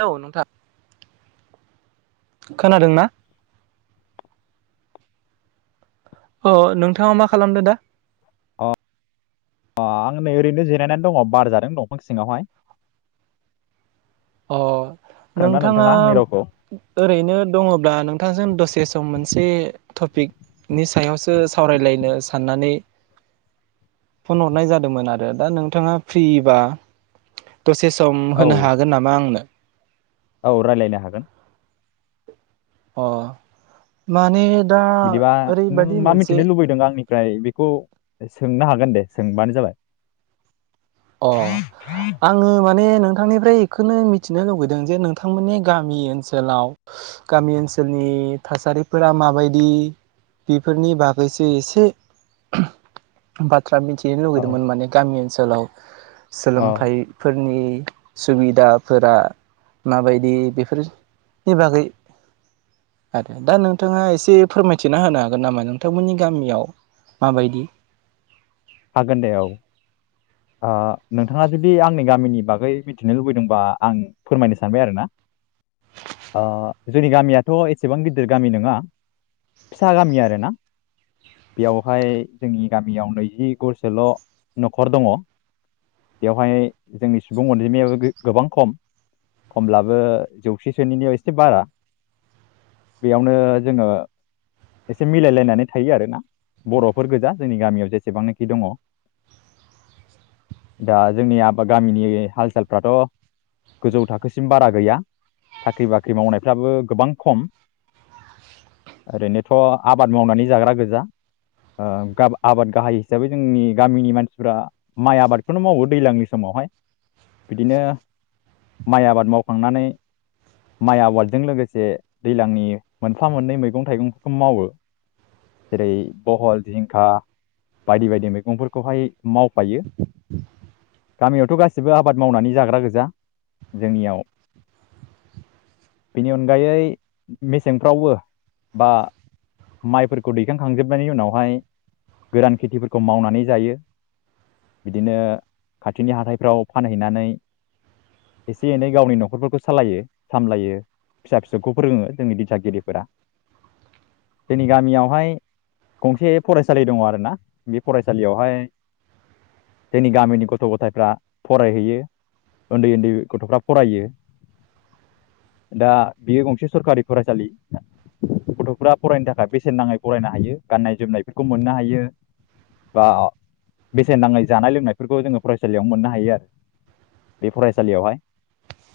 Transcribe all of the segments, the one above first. लौ नोंथां खोनादों ना? अ नोंथाङा मा खालामदो दा? अ अ आं नै ओरैनो जिरायनानै दङ बार जादों दंफां सिङावहाय अ खोनादोंना नोंथाङा आंनि रावखौ ओरैनो दङब्ला नोंथांजों दसे सम मोन से टपिकनि सायावसो सावरायलायनो साननानै फन हरनाय जादोंमोन आरो दा नोंथाङा फ्रिबा दसे सम औ होनो हाग नामा आंनो औ रायज्लायनो हागोन अ माने दा बिदिबा नों ओरैबायदि मा मोनसे मिथिनो लुबैदों आंनिफ्राय बेखौ सोंनो हागोन गोन दे सोंबानो जाबाय अ आङो माने नोंथांनिफ्राय एखोनो मिथिनो लुबैदों जे नोंथांमोननि गामि ओनसोलाव गामि ओनसोलनि थासारिफोरा माबायदि बेफोरनि बागैसो एसे [unintelligible] बा ख्रा मिथिनो औ लुगैदोंमोन माने गामि ओनसोलाव औ सोलोंथाइफोरनि सुबिदाफोरा माबायदि बेफोरनि बागै आरो दा नोंथाङा एसे फोरमायथिना होनो हागोन नामा नोंथांमोननि गामियाव माबायदि हागोन दे औ ओ नोंथाङा जुदि आंनि गामिनि बागै मिथिनो लुबैदोंबा आं फोरमायनो सानबाय आरोना ओ जोंनि गामियाथ एसेबां गिदिर गामि नोङा फिसा गामि आरोना बेयावहाय जोंनि गामियाव नैजि गरसोल नखर दङ बेवहाय जोंनि सुबुं अनजिमायाबो गो गोबां खम खमब्लाबो जौसेसोनिनो एसे बारा बेयावनो जोङो एसे मिलायलायनानै थायो आरोना बरफोर गोजा जोंनि गामियाव जेसेबांनाखि दङ दा जोंनि आबाद गामिनि हाल सालफ्राथ गोजौ थाखोसिम बारा गैया साख्रि बाख्रि मावनायफ्राबो गोबां खम ओरैनोथ आबाद मावनानै जाग्रा गोजा ओ गा आबाद गाहाय हिसाबै जोंनि गामिनि मानसिफ्रा माइ आबादखौनो मावो दैज्लांनि समावहाय बिदिनो माइ आबाद मावखांनानै माइ आबादजों लोगोसे दैज्लांनि मोनफा मोननै मैगं थाइगंफोरखौ मावो जेरै बहल जिंखा बायदि बायदि मैगंफोरखौहाय मावो थायो गामियावथ गासिबो आबाद मावनानै जाग्रा गोजा जोंनियाव बेनि अनगायै मेसेंफ्रावबो बा माइफोरखौ दैखांखांजोबनायनि उनावहाय गोरान खेथिफोरखौ मावनानै जायो बिदिनो खाथिनि हाथायफ्राव फानहैनानै एसे एनै गावनि नखरफोरखौ सालायो सामलायो फिसा फिसौखौ फोरोङो जोंनि दिथागिरिफोरा जोंनि गामियावहाय गंसे फरायसालि दङ आरोना बे फरायसालियावहाय जोंनि गामिनि गथ गथायफ्रा फरायहैयो उन्दै उन्दै गथफ्रा फरायो दा बेयो गंसे सरखारि फरायसालि फुरा फरायनो थाखाय बेसेन नाङै फरायनो हायो गाननाय जोमनायफोरखौ मोननो हायो बा बेसेन नाङै जानाय लोंनायफोरखौ जोङो फरायसालियाव मोननो हायो आरो बे फरायसालियावहाय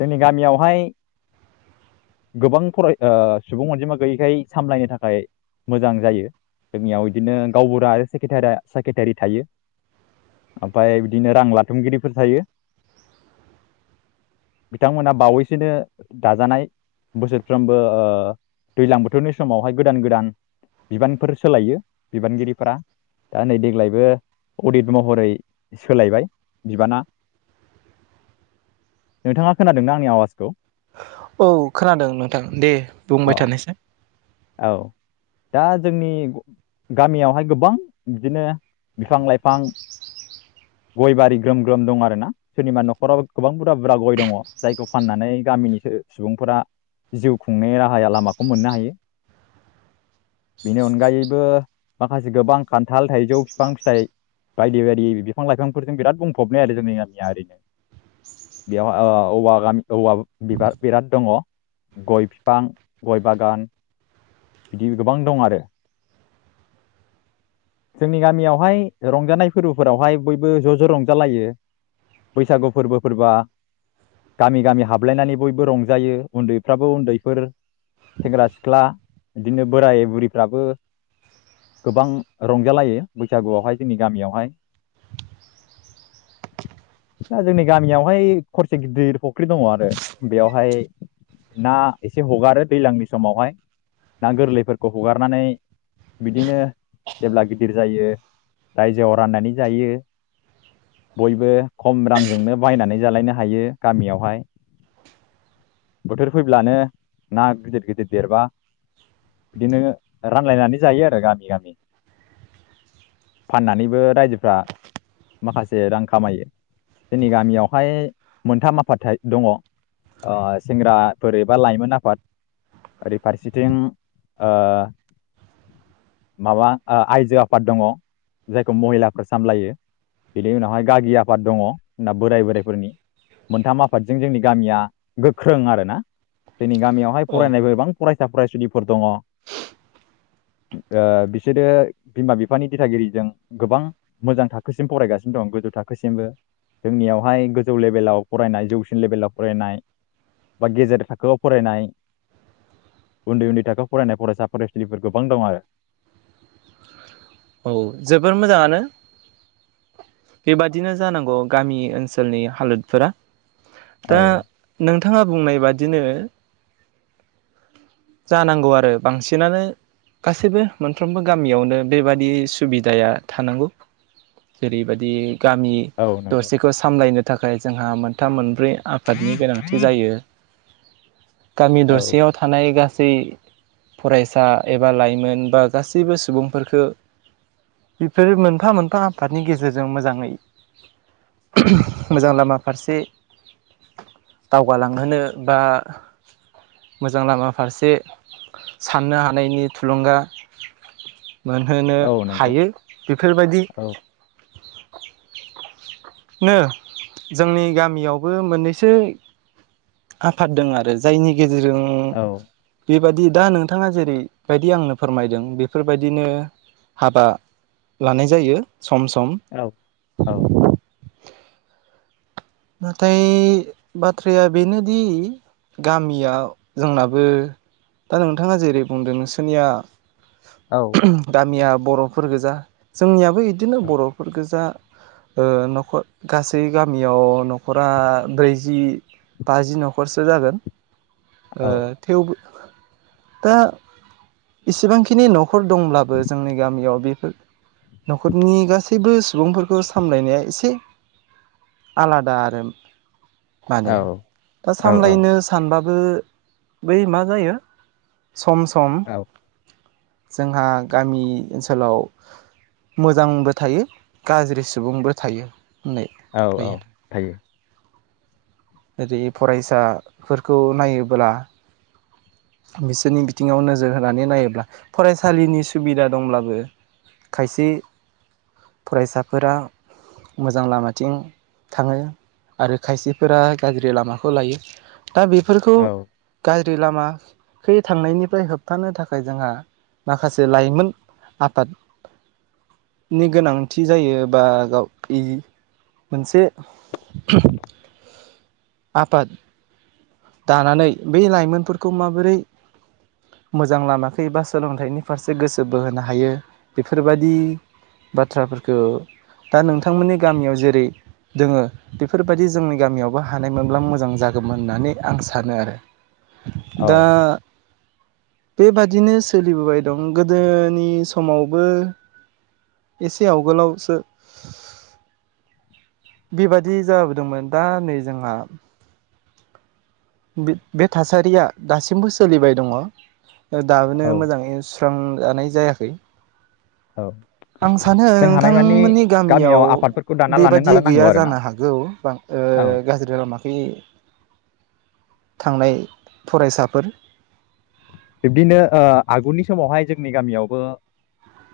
जोंनि गामियावहाय गोबां फराय ओ सुबुं अनजिमा गैयैखाय सामलायनो थाखाय मोजां जायो जोंनियाव बिदिनो गावबुरा आरो सेक्रेटारा सेक्रेटारि थायो ओमफ्राय बिदिनो रां लाथुमगिरिफोर थायो बिथांमोना बावैसोनो दाजानाय बोसोरफ्रोमबो ओ दैज्लां बोथोरनि समावहाय गोदान गोदान बिबानफोर सोलायो बिबानगिरिफोरा दा नै देग्लायबो अडित महरै सोलायबाय बिबाना नोंथाङा खोनादोंना आंनि आवाजखौ औ खोनादों नोंथां दे अ बुंबाय थानायसाय औ दा जोंनि गामियावहाय गोबां बिदिनो बिफां लाइफां गय बारि ग्रोम ग्रोम दं आरोना सोरनिबा नखराव गोबां बुरा बुरजा गय दङ जायखौ फाननानै गामिनि सुबुंफोरा जिउ खुंनाय राहाया लामाखौ मोननो हायो बेनि अनगायैबो माखासे गोबां खान्थाल थाइजौ बिफां फिथाइ बायदि बायदि बिफां लाइफांफोरजों बिराद बुंफबनाय आरो जोंनि गामिया ओरैनो बेयाव ओ औवा औवागान औवा बिबार बिराद दङ गय बिफां गय बागान बिदि गोबां दं आरो जोंनि गामियावहाय रंजानाय फोरबो फोरावहाय बयबो ज ज रंजालायो बैसागु फोरबोफोरबा गामि गामि हाबलायनानै बयबो रंजायो उन्दैफ्राबो उन्दैफोर सेंग्रा सिख्ला बिदिनो बोराय बुरिफ्राबो गोबां रंजालायो बैसागुआवहाय जोंनि गामियावहाय दा जोंनि गामियावहाय खरसे गिदिर फुख्रि दङ आरो बेयावहाय ना एसे हगारो दैज्लांनि समावहाय ना गोरलैफोरखौ हगारनानै बिदिनो जेब्ला गिदिर जायो रायजोआव राननानै जायो बयबो खम रांजोंनो बायनानै जालायनो हायो गामियावहाय बोथोर फैब्लानो ना गिदिर गिदिर देरबा बिदिनो रानलायनानै जायो आरो गामि गामि फाननानैबो रायजोफ्रा माखासे रां खामायो जोंनि गामियावहाय मोनथाम आफाद थाइ दङ सेंग्राफोर एबा लाइमोन आफाद ओरै फारसेथिं ओ माबा ओ आइजो आफाद दङ जायखौ महिलाफोर सामलायो बिनि उनावहाय गागि आफाद दङ नाबोराय बोराइफोरनि मोनथाम आफादजों जोंनि गामिया गोख्रों आरोना जोंनि गामियावहाय औ फरायनायबो बिबां फरायसा फरायसुलिफोर दङ ओ बिसोरो बिमा बिफानि दिथागिरिजों गोबां मोजां थाखोसिम फरायगासिनो दं गोजौ थाखोसिमबो जोंनियावहाय गोजौ लेभेलाव फरायनाय जौसिन लेभेलाव फरायनाय बा गेजेर थाखोआव फरायनाय उन्दै उन्दै थाखोआव फरायनाय फरायसा फरायसुलिफोर गोबां दं आरो औ जोबोर मोजाङानो बेबादिनो जानांगौ गामि ओनसोलनि हालोदफोरा औ दा नों नोंथाङा बुंनाय बादिनो जानांगौ आरो बांसिनानो गासैबो मोनफ्रोमबो गामियावनो बेबादि सुबिदाया थानांगौ जेरैबायदि गामि औ नंगौ दरसेखौ सामलायनो थाखाय जोंहा मोनथाम मोन ब्रै आफादनि गोनांथि जायो गामि औ दरसेयाव थानाय गा गासै फरायसा एबा लाइमोन बा गासैबो सुबुंफोरफोरखौ बेफोर मोनफा मोनफा आफादनि गेजेरजों मोजाङै मोजां लामा फारसे दावगालांहोनो बा मोजां लामा फारसे साननो हानायनि थुलुंगा मोनहोनो औ नंगौ हायो बेफोरबायदि औ नो जोंनि गामियावबो मोननैसो आफाद दं आरो जायनि गेजेरजों औ बेबायदि दा नोंथाङा जेरैबायदि आंनो फोरमायदों बेफोरबायदिनो हाबा लानाय जायो सम सम औ औ नाथाय बाथ्राया बेनोदि गामिया जोंनाबो दा नोंथाङा जेरै बुंदों नोंसोरनिया औ गामिया बर'फोर गोजा जोंनियाब बो इदिनो बरफोर गोजा ओ नखर गासै गामियाव नखरा ब्रैजि बाजि नखरसो जागोन ओ औ थेवबो दा इसिबांखिनि नखर दंब्लाबो जोंनि गामियाव बेफोर नखरनि गासैबो सुबुंफोरखौ सामलायनाया एसे आलाद दारोम माने दा औ सामलायनो सानबा बो बै मा जायो सम सम जोंहा गामि ओनसोलाव मोजांबो थायो गाज्रि सुबुंबो थायो होननाय औ जायो औ थायो ओरै फरायसाफोरखौ नायोब्ला बिसोरनि बिथिङाव नोजोर होनानै नायोब्ला फरायसालिनि सुबिदा दंब्लाबो खायसे फरायसाफोरा मोजां लामाथिं थाङो आरो खायसेफोरा गाज्रि लामाखौ लायो दा बेफोरखौ औ गा ज्रि लामा खै थांनायनिफ्राय होबथानो थाखाय जोंहा माखासे लाइमोन आफाद नि गोनांथि जायो बा गाव मोनसे आफाद दानानै बै लाइमोनफोरखौ माबोरै मोजां लामाखै बा सोलोंथाइनि फारसे गोसो बोहोनो हायो बेफोरबायाददि बाथ्राफोरखौ दा नोंथांमोननि गामियाव जेरै दोङो बेफोरबायदि जोंनि गामियावबो हानायमोनब्ला मोजां जागौमोन होननानै आं सानो आरो दा औ बेबादिनो सोलिबोबाय दं गोदोनि समावबो एसे आवगोलावसो बेबादि जाबोदोंमोन दा नै जोंहा बे थासारिया दासिमबो सोलिबाय दङ दाबोनो औ मोजाङै सुस्रां जानाय जायाखै औ आं सानो जों हानायमानि नोंथांमोननि गामियाव आफादफोरखौ दाना लानो बेबादि नाजानांगौ गैया आरो ना जानो हागौ गाज्रि लामाखै थांनाय फरायसाफोर बिब्दिनो आगुनि समावहाय जोंनि गामियावबो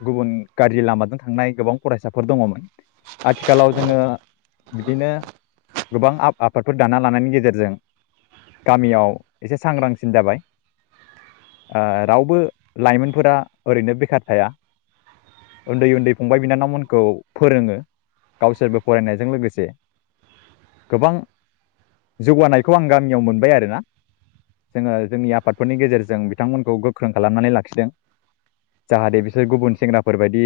गुबुन गाज्रि लामाजों थांनाय गोबां फरायसाफोर दङमोन आथिखालाव जोङो बिदिनो गोबां आफादफोर दाना लानायनि गेजेरजों गामियाव एसे सांग्रांसिन जाबाय। ओ रावबो लाइमोनफोरा ओरैनो बेखार थाया उन्दै उन्दै फंबाय बिनानावमोनखौ फोरोङो गावसोरबो फरायनायजों लोगोसे गोबां जौगानायखौ आं गामियाव मोनबाय आरोना जोङो जोंनि आफादफोरनि गेजेरजों जों बिथांमोनखौ गोख्रों खालामनानै लाखिदों जाहाथे बिसोर गुबुन सेंग्राफोरबायदि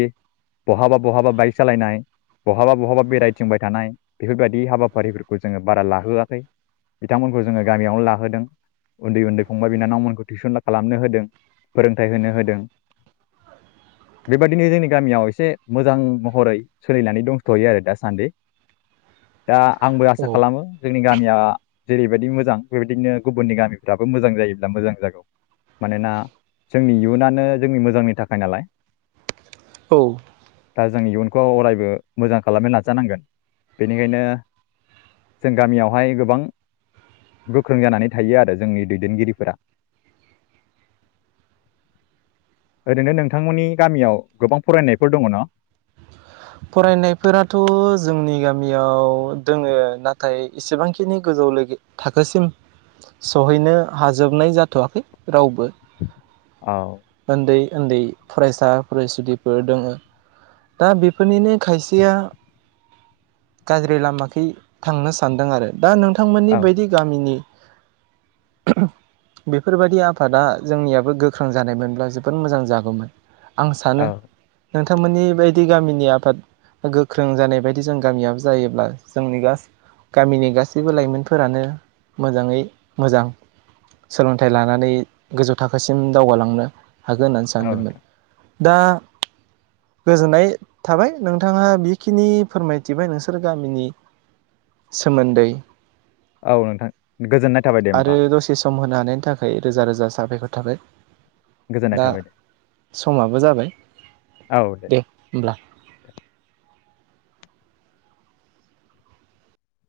बहाबा बहाबा बाइक सालायनाय बहाबा बहाबा बेरायथिंबाय थानाय बेफोरबायदि हाबाफारिफोरखौ जोङो बारा लाहोआखै बिथांमोनखौ जोङो गामियावनो लाहोदों उन्दै उन्दै फंबाय बिनानावमोन टिउसन खालामनो होदों फोरोंथाइ होनो होदों बेबादिनो जोंनि गामियाव एसे मोजां महरै सोलिनानै दंथहैयो आरो दासान्दि दा आंबो आसा औ खालामो जोंनि गामिया जेरैबायदि मोजां बेबायदिनो गुबुननि गामिफ्राबो मोजां जायोब्ला मोजां जागौ मानोना जोंनि इयुनानो जोंनि मोजांनि थाखाय नालाय औ दा जों इयुनखौ अरायबो मोजां खालामनो लाजानांगोन बेनिखायनो जों गामियावहाय गोबां गोख्रों जानानै थायो आरो जोंनि दैदेनगिरिफोरा [inaudible] ओरैनो नोंथांमोननि गामियाव गोबां फरायनायफोर दङ न? फरायनायफोराथ जोंनि गामियाव दोङो नाथाय इसेबांखिनि गोजौ थाखोसिम सहैनो हाजोबनाय जाथवाखै रावबो [inaudible] उन्दै उन्दै फरायसा फरायसुलिफोर दोङो दा बेफोरनिनो खायसेया गाज्रि लामाखै थांनो सानदों आरो दा औ नोंथांमोननि बायदि गामिनि बेफोरबायदि आफादा जोंनियाबो गोख्रों जानायमोन अब्ला जोबोद मोजां जागौमोन आं सानो औ नोंथांमोननि बायदि गामिनि आफाद गोख्रों जानाय बायदि जों गामियाब जायोब्ला जोंनि गासि गामिनि गासिबो लाइमोनफोरानो मोजाङै मोजां सोलोंथाइ लानानै गोजौ थाखोसिम दावगालांनो हागोन होननानै औ सानदोंमोन नोंथां दा गोजोननाय थाबाय नोंथाङा बेखिनि फोरमायथिबाय नोंसोर गामिनि सोमोन्दै औ नोंथां गोजोननाय थाबाय दे होमबा। नेनो हानायनि थाखाय रोजा रोजा साबफायखर थाबाय। गोजोननाय दा थाबाय दे समाबो जाबाय दे होनोमब्ला